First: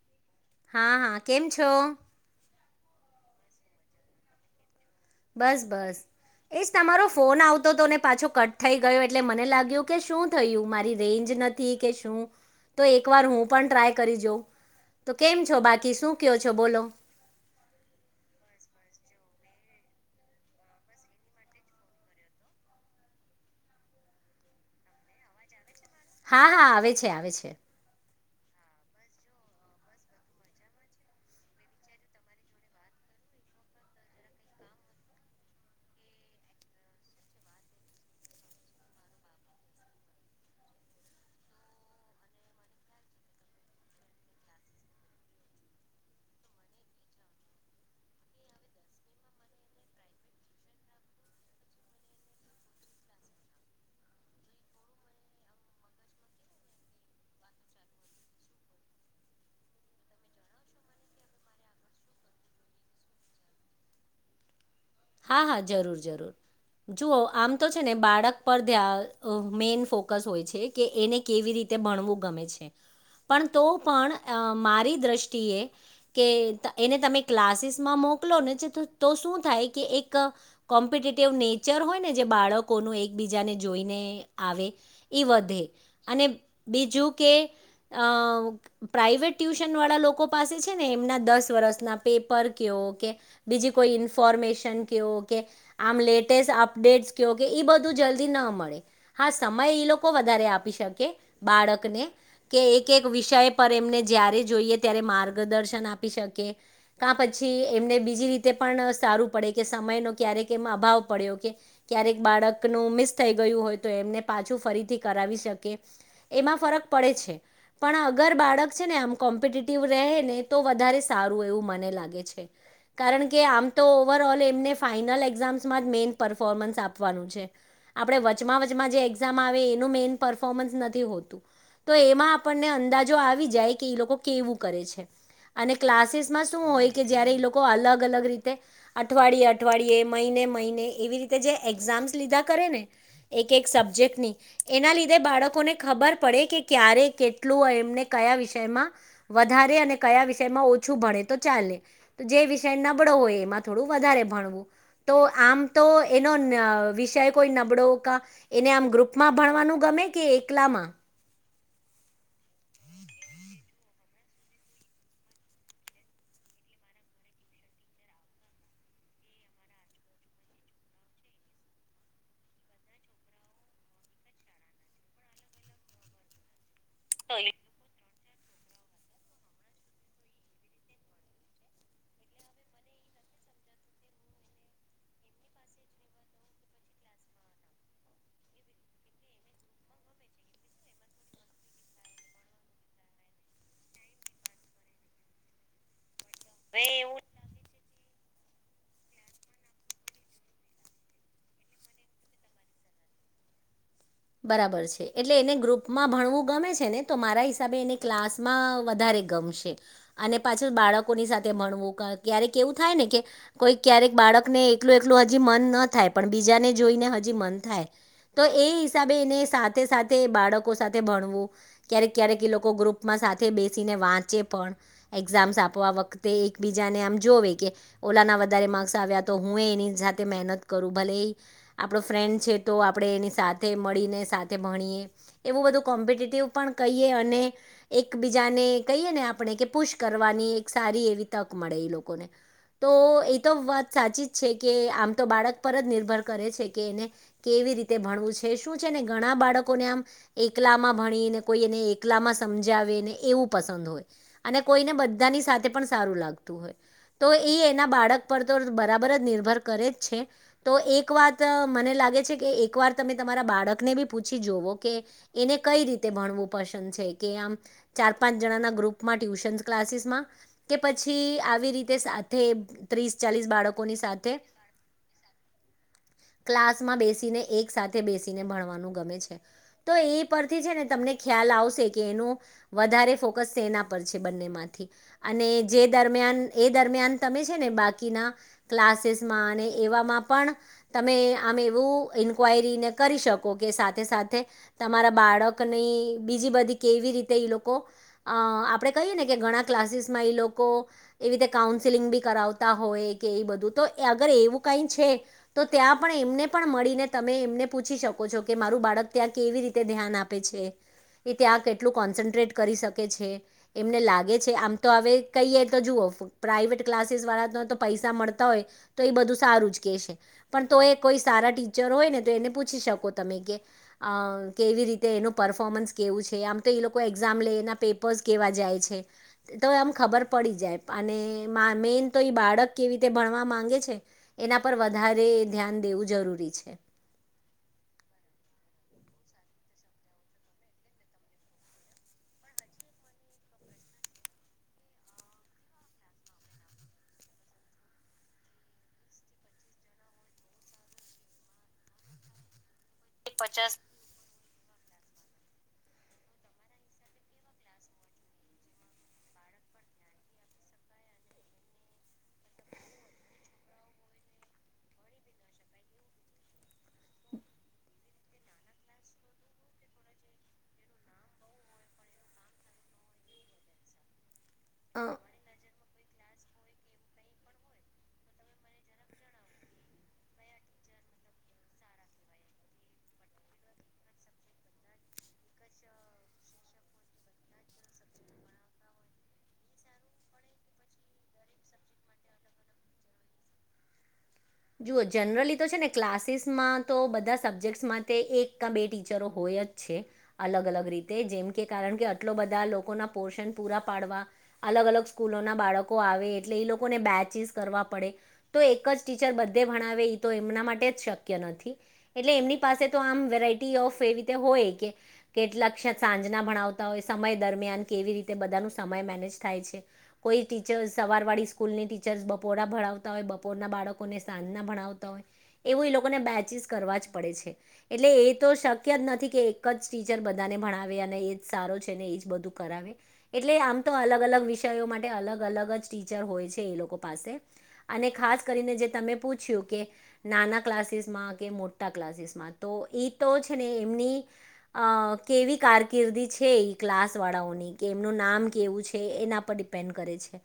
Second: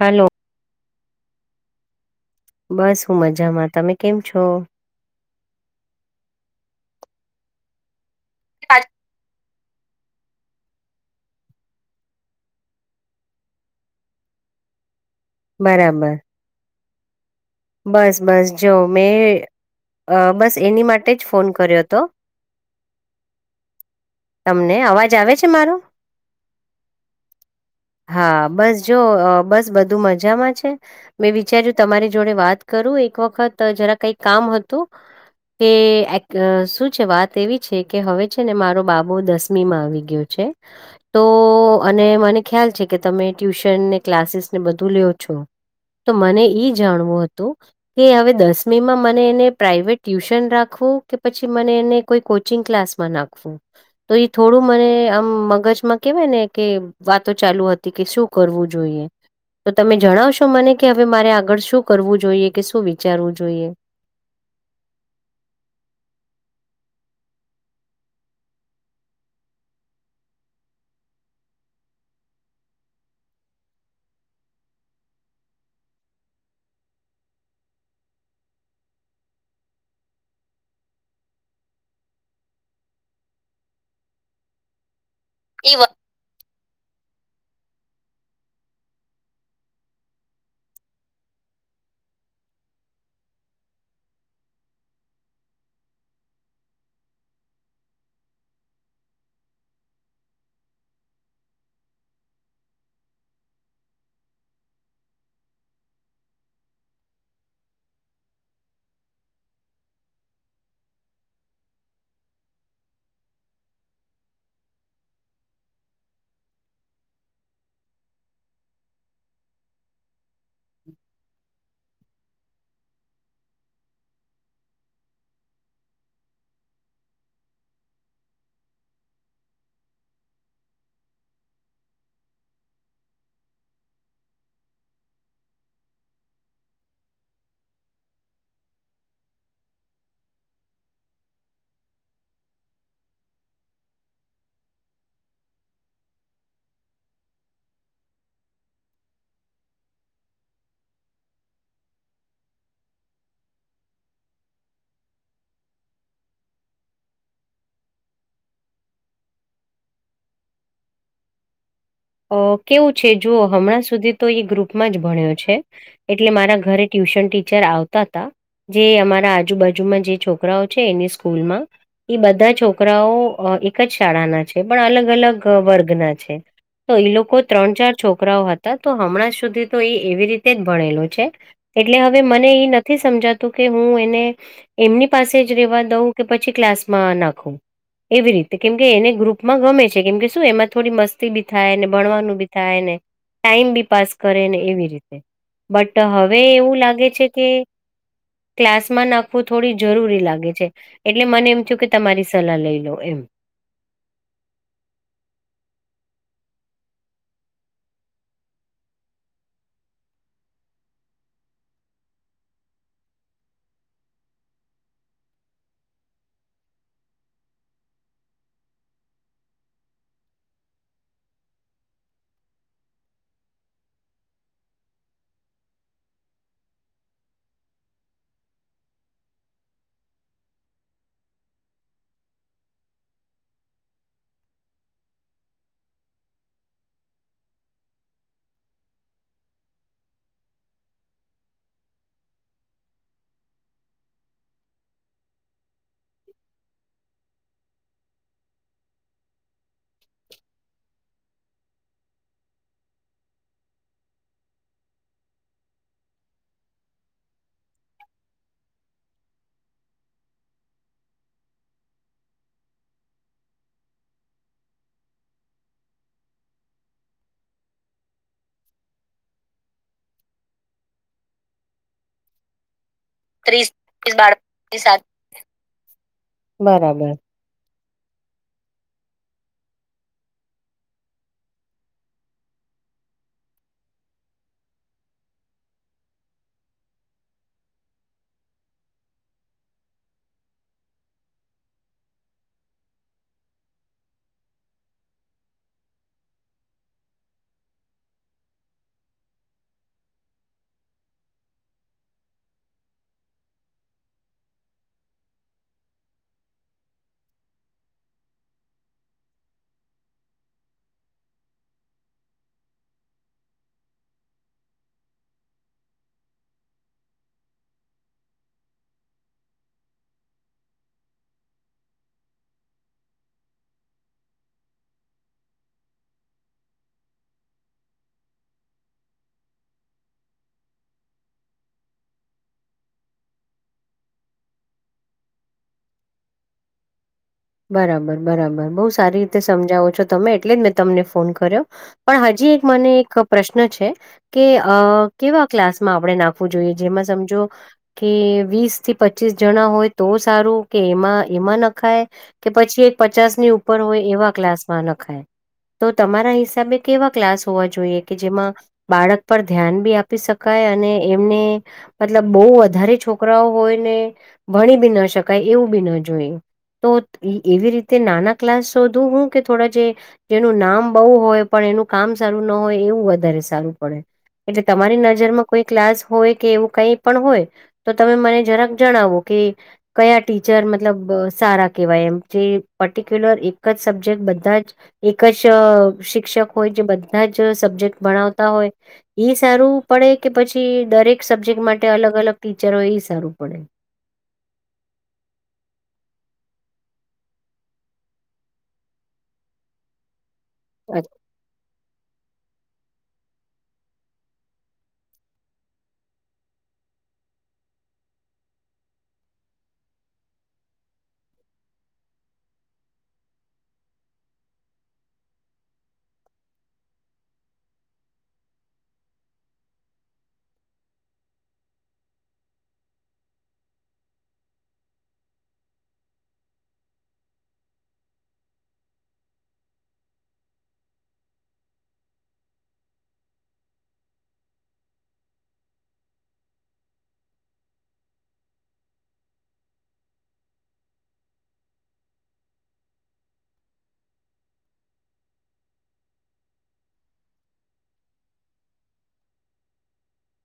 Hello. હા હા કેમ છો. બસ હું મજામાં તમે કેમ છો. બસ બસ એજ તમારો ફોન આવતો હતો ને પાછો કટ થઈ ગયો એટલે મને લાગે. કે શું થયું મારી રેન્જ નથી કે શું. તો એક વાર હું પણ ટ્રાય કરી જાઉં તો કેમ છો બાકી શું બરાબર કયો છો બોલો. બસ બસ જો મેં બસ એની માટે જ ફોન કર્યો હતો. [unintelligible] તમને અવાજ આવે છે મારો. હા હા આવે છે આવે છે. હા બસ જો અ બસ બધું મજામાં છે, મેં વિચાર્યું તમારે જોડે વાત કરું એક વખત જરા કઈ કામ હતું. કે શું છે, વાત એવી છે, કે હવે છે, ને મારો બાબુ દસમી માં આવી ગયો છે. તો અને મને ખ્યાલ છે, કે તમે ટ્યુશન ને ક્લાસીસ ને બધું લયો છો. તો મને ઈ જાણવું હતું કે હવે દસમીમાં મને એને પ્રાઈવેટ ટ્યુશન રાખવું કે પછી મને કોચિંગ ક્લાસમાં નાખું તો એ થોડું મને આમ મગજમાં કેવાય ને કે વાતો ચાલુ હતી કે શું કરવું જોઈએ તો તમે જણાવશો મને કે હવે મારે આગળ શું કરવું જોઈએ કે શું વિચારવું જોઈએ? હા હા જરૂર જરૂર જુઓ આમ તો છે, ને બાળક પર ધયા મેઈન ફોકસ હોય છે, કે એને કેવી રી તે ભણવું ગમે છે. પણ તો પણ અ મારી દ્રષ્ટિએ કે એને તમે ક્લાસીસ માં મો મોકલો ને તો શું થાય. એક કોમ્પિટિવ નેચર હોય ને જે બાળકોનું એકબીજાને જોઈને આવે. એ વધે એ અને બીજું કે અ પ્રાઈવેટ ટ્યુશન વાળા લોકો પાસે છે ને એમના દસ પ્લસ ન પેપર કહી પછી કે બીજી કોઈ ઇફોર્મેન. કેવ કે આમ લેટેસ્ટ અપડેટ કેવ કે એ બધું જલ્દી ન મળે હા સમય. એ લોકો વધારે આપી શકે બાળકને કે એક એક વિષય પર એમને જ્યારે જોઈ. ત્યારે માર્ગદર્શન આપી શકે કા પછી એમને બીજી રીતે પણ સારું પડે કે સમય નો ક્યારેક એમ અભાવ પડ્યો કે ક્યારેક બાળકનું મિસ થઈ ગયું હોય તો એમને પાછું ફરીથી કરાવી શકે એમાં ફરક પડે છે, પણ અગર બાળક છે, ને આમ કોમ્પિ ટીવ રેહે ને તો વધારે સારું એવું મને લાગે છે, કારણ કે આમ તો ઓવરલ ને ફાયનલ એકઝામસ મેન પરફોર્મન્સ આપવાનું છે, આપડે વચમાં વચમાં જે એઝામ આ વે એનુ મેન પરફોર્મન્સ નથી હોતું. તો એમાં આપણને અંદાજો આવી જાય કે ઈ લોકો કેવું કરે છે. અને ક્લાસીસમાં શું હોય કે જયારે એ લોકો અલગ અલગ રીતે આ અઠવાડિયે અઠવાડિયે મહિને મહિને એવી રીતે જે એક્ઝામ્સ લીધા કરે ને એક એક સબ્જેક્ટ ની એના લીધે બાળકોને ખબર પડે કે ક્યારે કેટલું એમને કયા વિષયમાં વધારે અને કયા વિષયમાં ઓછું ભણે તો ચાલે તો જે વિષય નબળો હોય એમાં થોડુ વધારે ભણવું તો આમ તો એનો વિષય કોઈ નબળો કા ને આમ ગ્રુપમાં ભણવાનું ગમે કે એકલામાં? અ કેવું છે, જુઓ હમણાં સુધી તો એ ગ્રુપમાં જ ભણ્યો છે, એટલે મારા ઘરે ટયુ ટ્યુશન ટીચર આવતા હતા જે અમારા આજુબાજુમાં જે છોકરાઓ છે, એની સ્કૂલમાં એ બધા છોકરાઓ અ એક જ શાળાના છે, પણ અલગ અલગ વર્ગના છે. તો એ લોકો ત્રણ ચાર છો છોરાઓ હતા તો હમણાં સુધી તો એ એવી રીતે જ ભણેલો છે, એટલે હવે મને એ નથી સમ જાતુ કે હું એને એમની પાસે જ રેવા દઉં કે પછી ક્લાસમાં નાખું? એવી રીતે કેમ કે એને ગ્રુપમાં ગમે છે, કેમ કે શું એમાં થોડી મસ્તી બી થાય ને ભણવાનું બી થાય ને ટાઈમ બી પાસ કરેને એવી રીતે બટ હ હવે એવું લાગે છે, કે ક્લાસમાં નાખવું થોડી જરૂરી લાગે છે, એટલે મને એમ થયું કે તમારી સલાહ લઈ લો એમ બરાબર છે, એટલે એને ગ્રુપમાં ભણવું ગમે છે, ને તો મારા હિસાબે એને ક્લાસમાં વધારે ગમશે અને પાછુ બાળકોની સાથે ભણવું કા ક્યારેક એવું થાય ને કે કોઈ ક્યારેક બાળકને એકલું એકલું હજી મન ન થાય પણ બીજાને જોઈને હજી મન થાય તો એ હિસાબે એને સાથે સાથે બાળકો સાથે ભણવું ક્યારેક ક્યારેક એ લોકો ગ્રુપમાં સાથે બેસીને વાચે પણ એકઝામ આપવા વખતે એક બીજાને આમ જોવે કે ઓલાના વધારે માકર્સ આવ્યા તો હું એની સાથે મહેનત કરું ભલે એ આપણો ફ્રેન્ડ છે, તો આપણે એની સા મળીને સાથે ભણીએ એવું બધું કોમ્પિટેટિવ પણ કહીએ અને એકબીજાને. કહીએ ને આપણે કે પુશ કરવાની એક સારી એવી તક મળે એ લોકોને. તો એ તો વાત સાચી જ છે કે આમ તો બાળક પર જ નિર્ભર કરે છે કે એને કે. વી રીતે ભણવું છે. છે શું છે ને ઘણા બાળકોને આમ એકલામાં ભણી ને કોઈ એને એકલામાં સમજાવે ને એવું. પસંદ હોય અને કોઈને બધાની સાથે પણ સારું લાગતું હોય. તો એ એના બાળક પર તો બરાબર જ નિર્ભર કરે જ છે તો એક વાત મને લાગે. લાગે છે કે એકવાર તમે‌. તમારા બાળકને બી પૂછી જોવો કે એને કઈ રીતે ભણવું પસંદ છે કે આમ ચાર. પાંચ જણાના ગ્રુપમાં ટ્યુશન ક્લાસીસ માં કે પછી આવી રીતે સાથે. ત્રીસ ચાલીસ ત્રીસ બાળકોની ત્રીસ સાથે બાળકોની સાથે ક્લાસમાં બરાબર બેસીને એક. સાથે બેસીને ભણવાનું ગમે છે તો એ પરથી છે ને તમને ખ્યાલ આવશે કે એનું. વધારે ફોકસ તેના પર છે બંનેમાંથી અને જે દરમિયાન એ દરમિયાન તમે છે ને બા. કીના ક્લાસીસમાં અને એવામાં પણ તમે આમ એવું ઇન્કવાયરીને કરી શકો કે સાથે સાથે તમારા બાળકની બીજી બધી કેવી રીતે ઈ લોકો અ આપડે કહીએ ને કે ઘણા ક્લાસીસમાં એ લોકો એવી રીતે કાઉન્સેલિંગ બી કરાવતા હો ય કે એ બધું તો અગર એવું કઇ છે, તો ત્યાં પણ એમને પણ મળીને તમે એમને પૂછી શકો છો કે મારું બાળક ત્યાં કેવી રીતે ધ્યાન આપે છે. એ ત્યાં કેટલું કોન્સન્ટ્રેટ કરી શકે છે, એમને લાગે છે, આમ તો હવે કહીએ તો જુઓ પ્રાઇવેટ ક્લાસીસ વાળા પૈસા મળતા હોય તો એ બધું સારું જ કે સે પણ તો એક કોઈ સારા ટીચર હોય ને તો એને પૂછ છી શકો તમે કે અ કેવી રીતે એનું પરફોર્મન્સ કેવું છે આમ તો એ લોકો એક્ઝામ લઈ. ના પેપર્સ કેહેવા જાય છે તો એમ ખબર પડી જાય અને મા મેન તો એ બાળક ના. કેવી રીતે ભણવા માંગે છે એના પર વધારે ધ્યાન દેવું જરૂરી છે. બરાબર બરાબર બહુ સારી રીતે સમજાવો છો તમે એટલે જ મેં તમને ફોન કર્યો પણ હજી એક. મને એક પ્રશ્ન છે કે કેવા ક્લાસમાં આપણે નાખવું જોઈએ જેમાં સમજો. કે વીસ થી પચીસ જણા હોય તો સારું કે એમાં એમાં નખાય. કે પછી એક પચાસ ની ઉપર હોય એવા ક્લાસમાં નખાય. તો તમારા હિસાબે કેવા ક્લાસ હોવા જોઈએ કે જેમાં બાળક પર ધ્યાન બી આપી શકાય. અને એમને મતલબ બહુ વધારે છોકરાઓ હોયને ભણી બી ન શકાય એવું. બી ન જોઈ તો. એવી રીતે નાના ક્લાસ શોધું હું કે થોડા જે જેનું નામ બઉુ હોય પણ એનું કામ. સારું ન હોય એવું વધારે સારું પડે એટલે તમારી અ નજરમાં કોઈ ક્લાસ. હોય કે એવું કઈ પણ હોય તો તમે મને જરાક જણાવો કે કયા ટીચર મતલબ. સારા. કેવાય એમ જે પર્ટિક્યુલર એક જ સબ્જેક્ટ બધા જ એક જ શિક્ષક હોય. જે બધા જ સબ્જેક્ટ ભણાવતા હોય એ સારું પડે કે પછી દરેક સબ્જેક્ટ મા ટે અલગ અલગ ટીચરો એ સારું પડે. [inaudible] જુઓ જનરલી તો છે ને ક્લાસીસમાં તો બધા સબ્જેક્ટસમાં એક કા બે ટીચરો હોય. ય જ છે અલગ અલગ રીતે જેમ કે કારણ કે. બધા લોકો ના પોર્શન પૂરા પાડવા અલગ અલગ સ્કૂલો ના બાળકો આવે એટલે એ લોકોને બે ચીસ કરવા પડે તો એક જ‌ ટી ચર બધે ભણાવે એ તો એમના માટે જ શક્ય નથી એટલે એમની પાસે તો આમ વેરાયટી ઓફ. હોય કે કેટલા ક સાંજના ભણાવતા હોય સમય દરમિયાન કેવી રીતે બધા નો સમય મે. નેજ થાય છે કોઈ ટીચર સવાર વાળી સ્કૂલની ટીચર બપોરા ભણાવતા હોય બપોરના બાળકો. ને સાજના ભણાવતા હોય એવું એ લોકોને બેચીસ કરવા જ પડે છે એટલે એ તો શક્ય. નથી કે એક જ ટીચર બધાને ભણાવે અને એ સારો છે ને એજ બધું કરાવે એટલે આમ તો. અલગ અલગ વિષયો માટે અલગ અલગ જ ટીચર હોય છે એ લોકો પાસે અને ખાસ કરીને જે. તમે પૂછ્યું કે નાના ક્લાસીસમાં કે મોટા ક્લાસીસમાં તો એ તો છે ને એ ની અ કેવી કારકિર્દી છે ઈ ક્લાસ વાળાઓની કે એમનું નામ કેવું છે. એના પર ડિપેન્ડ કરે છે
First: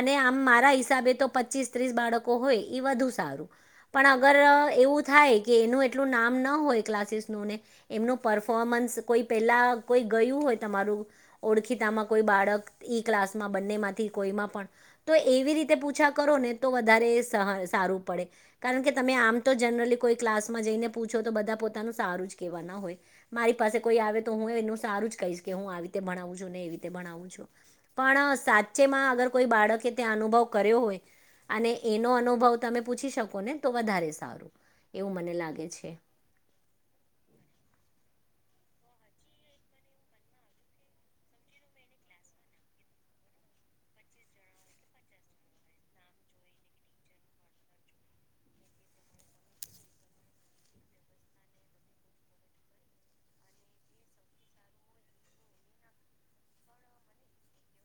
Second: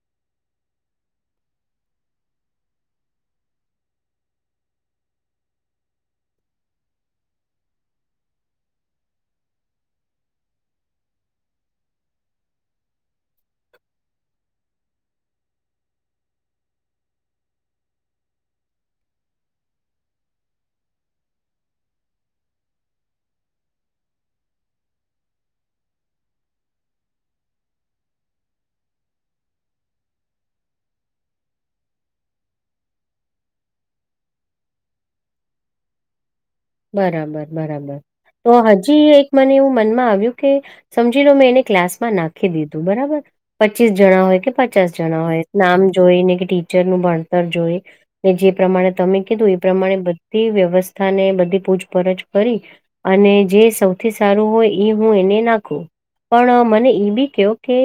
અને આમ મારા હિસાબે તો પચીસ ત્રીસ બાળકો હોય. એ વધુ સારું પણ અગર એવું થાય કે એનું એટલું નામ ન હોય ક્લાસીસનું ને. એમનું પરફોમન્સ કોઈ પહેલા કોઈ ગયું હોય તમારું ઓળખીતામાં કોઈ બાળક ઈ ક્લાસમાં બંને માંથી કોઈ પણ તો એવી રીતે પૂછા કરો ને તો વધારે સારું પડે કારણ કે તમે આમ તો જનરલી કોઈ ક્લાસમાં જઈને પૂછો તો બધા પોતાનું સારું છે કેવા ના હોય મારી પાસે કોઈ આવે તો હું એ સારું જ કહીશ કે હું આવી રીતે ભણાવું છું ને એવી રીતે ભણાવું છું. પણ સાચેમાં અગર કોઈ બાળકે ત્યાં અનુભવ કર્યો હોય અને એનો અનુભવ તમે પૂછી શકો ને તો વધારે સારું એવું મને લાગે છે. બરાબર બરાબર. તો હજી એક મને એવું મનમાં આવ્યું કે સમજી લો મેં એને ક્લાસમાં નાખી દીધું બરાબર. પચીસ જણા હોય કે પચાસ જણા હોય નામ જોઈ ને કે ટીચરનું ભણતર જોઈ જે પ્રમાણે તમે કીધું એ પ્રમાણે બધી વ્યવસ્થા ને બધી પૂછપરછ કરી અને જે સૌથી સારું હોય હું એને નાખું. પણ મને એ બી કયો કે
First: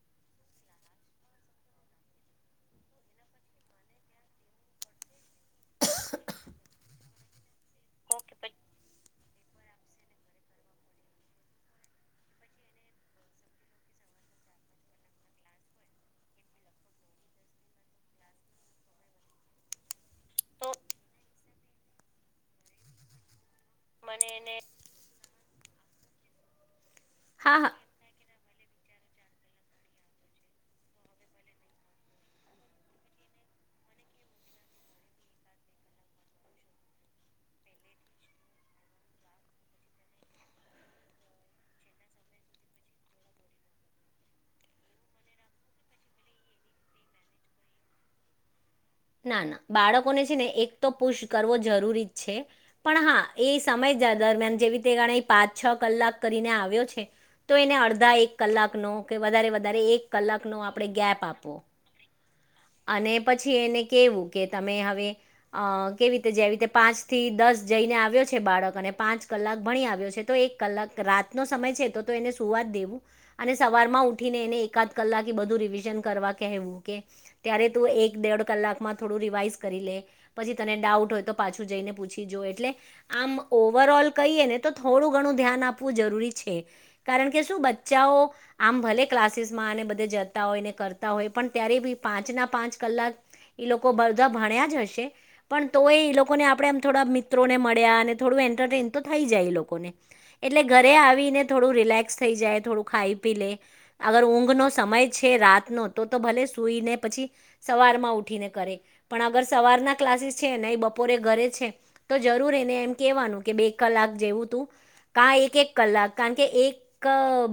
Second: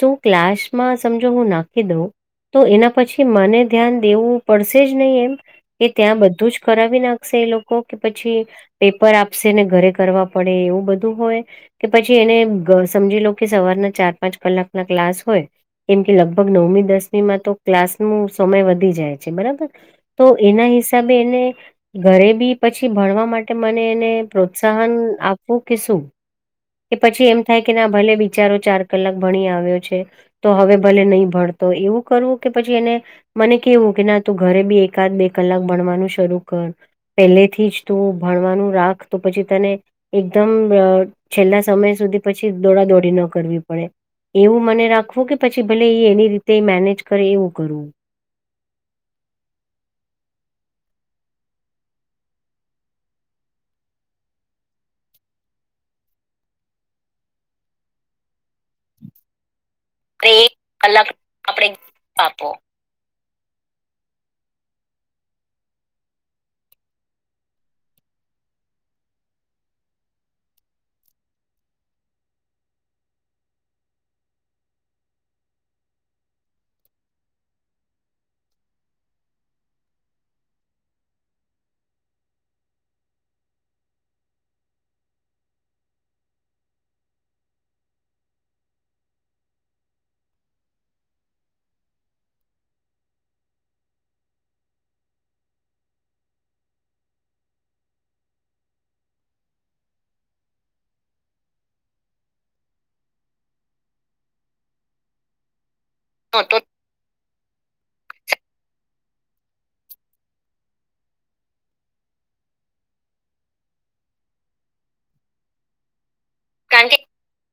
શું ક્લાસમાં સમજો હું નાખી દઉં તો એના પછી મને ધ્યાન દેવું પડશે જ નહીં એમ કે ત્યાં બધું જ કરાવી નાખશે. એ લોકો કે પછી પેપર આપશે ને ઘરે કરવા પડે એવું બધું હોય કે પછી એને સમજી લો કે સવારના ચાર પાંચ કલાક ના ક્લાસ હોય કેમ કે લગભગ નવમી દસમીમાં તો ક્લાસ નો સમય વધી જાય છે બરાબર. તો એના હિસાબે એને ઘરે બી પછી ભણવા માટે મને એને પ્રોત્સાહન આપવું કે શું? કે પછી એમ હા થાય કે હા ના ભલે બિચારો ચાર કલાક ભણી આવ્યો છે તો હવે ભલે નહીં ભણતો એવું કરવું કે પછી એને મને કેવું કે ના તું ઘરે બી એકાદ બે કલાક ભણવાનું શરૂ કર. પહેલે થી જ તું ભણવાનું રાખ તો પછી તને એકદમ છેલ્લા સમય સુધી પછી દોડા દોડી ન કરવી પડે. એવું મને રાખવું કે પછી ભલે એ એની રીતે મેનેજ કરે એવું કરવું. [inaudible] ના ના બાળકોને છે ને એક તો પુશ કરવો જરૂરી જ છે પણ હા એ સમય દરમિયાન જે રીતે ગણે પાંચ છ કલાક કરીને આવ્યો છે તો એને અડધા એક કલાક નો કે વધારે વધારે એક કલાક અને નો આપણે કલાક ગેપ આપવો આપણે આપો અને પછી એને કેવું કે તમે હવે અ કેવી રીતે જેવી રીતે પાંચ થી દસ જઈને આવ્યો છે બાળક અને પાંચ કલાક ભણી આવ્યો છે તો એક કલાક રાતનો સમય છે તો એને સુવા જ દેવું અને સવાર માં ઉઠીને એને એકાદ કલાક બધું રિવિઝન કરવા કેવું કે ત્યારે તું એક દેડ કલાક થોડું રિવાઈસ કરી લે પછી તને ડાઉટ હોય તો પાછું જઈને પૂછી એટલે આમ ઓવર ઓલ કહીએને તો થોડું ઘણું ધ્યાન આપવું જરૂરી છે કારણ કે શું બચ્ચાઓ આમ ભલે ક્લાસીસમાં બધ જતા હોય ને કરતા હોય પણ ત્યારે બી પાંચ ના પાંચ કલાક એ લોકો બધા ભણ્યા જ હશે પણ તોય એ લોકોને આપણે એમ થોડા મિત્રો ને મળ્યા અને થોડું એ ન્ટટેન તો થઈ જાય લોકોને એટલે ઘરે આવીને થોડું રિલેક્સ થઈ જાય થોડું ખાઈ પી લે અગર ઊંઘ નો સમય છે રાતનો તો તો ભલે સુઈને પછી સવાર માં ઉઠીને પણ અગર સવારના ક્લાસીસ છેને બપોરે ઘરે છે તો જરૂર એને એમ કેવાનું કે બે કલાક જેવું તું કા એક એક કલાક કારણ કે એક કારણ કે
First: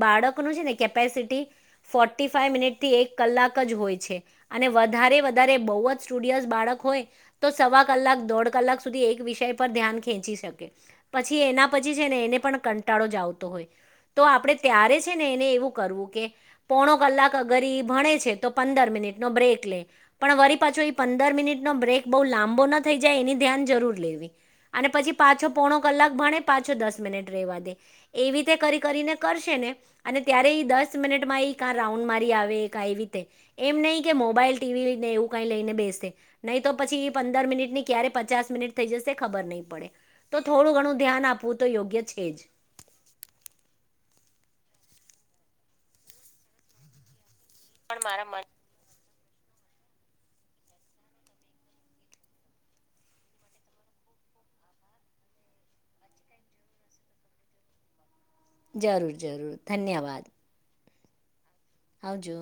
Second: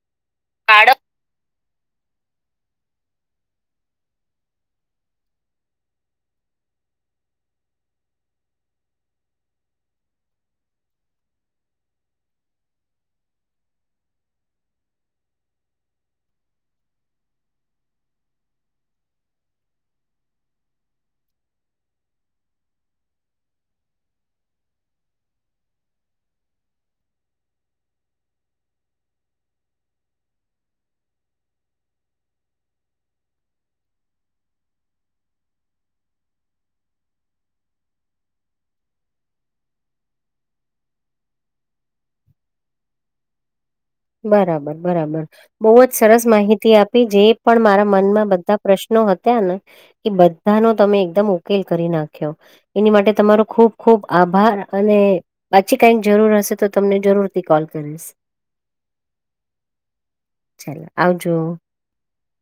બાળકનું છે ને બાળક કેપેસિટી ફોર્ટી ફાઈવ મિનિટથી એક કલાક જ હોય છે અને વધારે વધારે બહુ સ્ટુડયસ બાળક હોય તો સવા કલાક દોઢ કલાક સુધી એક વિષય પર ધ્યાન ખેંચી શકે. પછી એના પછી છે ને એને પણ કંટાળો જ આવતો હોય. તો આપણેે ત્યારે છે ને એને એવું કરવું કે પોણો કલાક અગર ભણે છે તો પંદર મિ નિટનો બ્રેક લે પણ વરી પાછો પંદર મિનિટનો બ્રેક બહુ લાંબો ના થઈ જાય એની ધ્યાન જરૂર લેવી અને પછી પાછો પોણો કલા ક ભણે પાછો દસ મિનિટ રેવા દે એવી રીતે કરી કરીને કરશે ને અને ત્યારે એ દસ મિનિટમાં ઈ કા રાઉન્ડ મારી આવે એ રીતે એમ નહી કે મોબાઈલ ટીવીને એવું કઈ લઈને બેસ નહી તો પછી એ પંદર મિનિટની ક્યારે પચાસ મિનિટ થઈ જશે ખબર નહીં પડે તો થોડું ઘણું. ધ્યાન આપવું તો યોગ્ય છે જ. બરાબર બરાબર બહુ જ સરસ માહિતી આપી જે પણ મારા મનમાં બધા પ્રશ્નો હતા તને એ બધા ન તમે એકદમ ઉકેલ કરી નાખ્યો એની માટે તમારો ખુબ ખૂબ આભાર અને પાછી કઈક જરૂર હશે તો તમને જરૂરથી કોલ કરીશ. જરૂર જરૂર ધન્યવાદ. આવ જો. આવજો.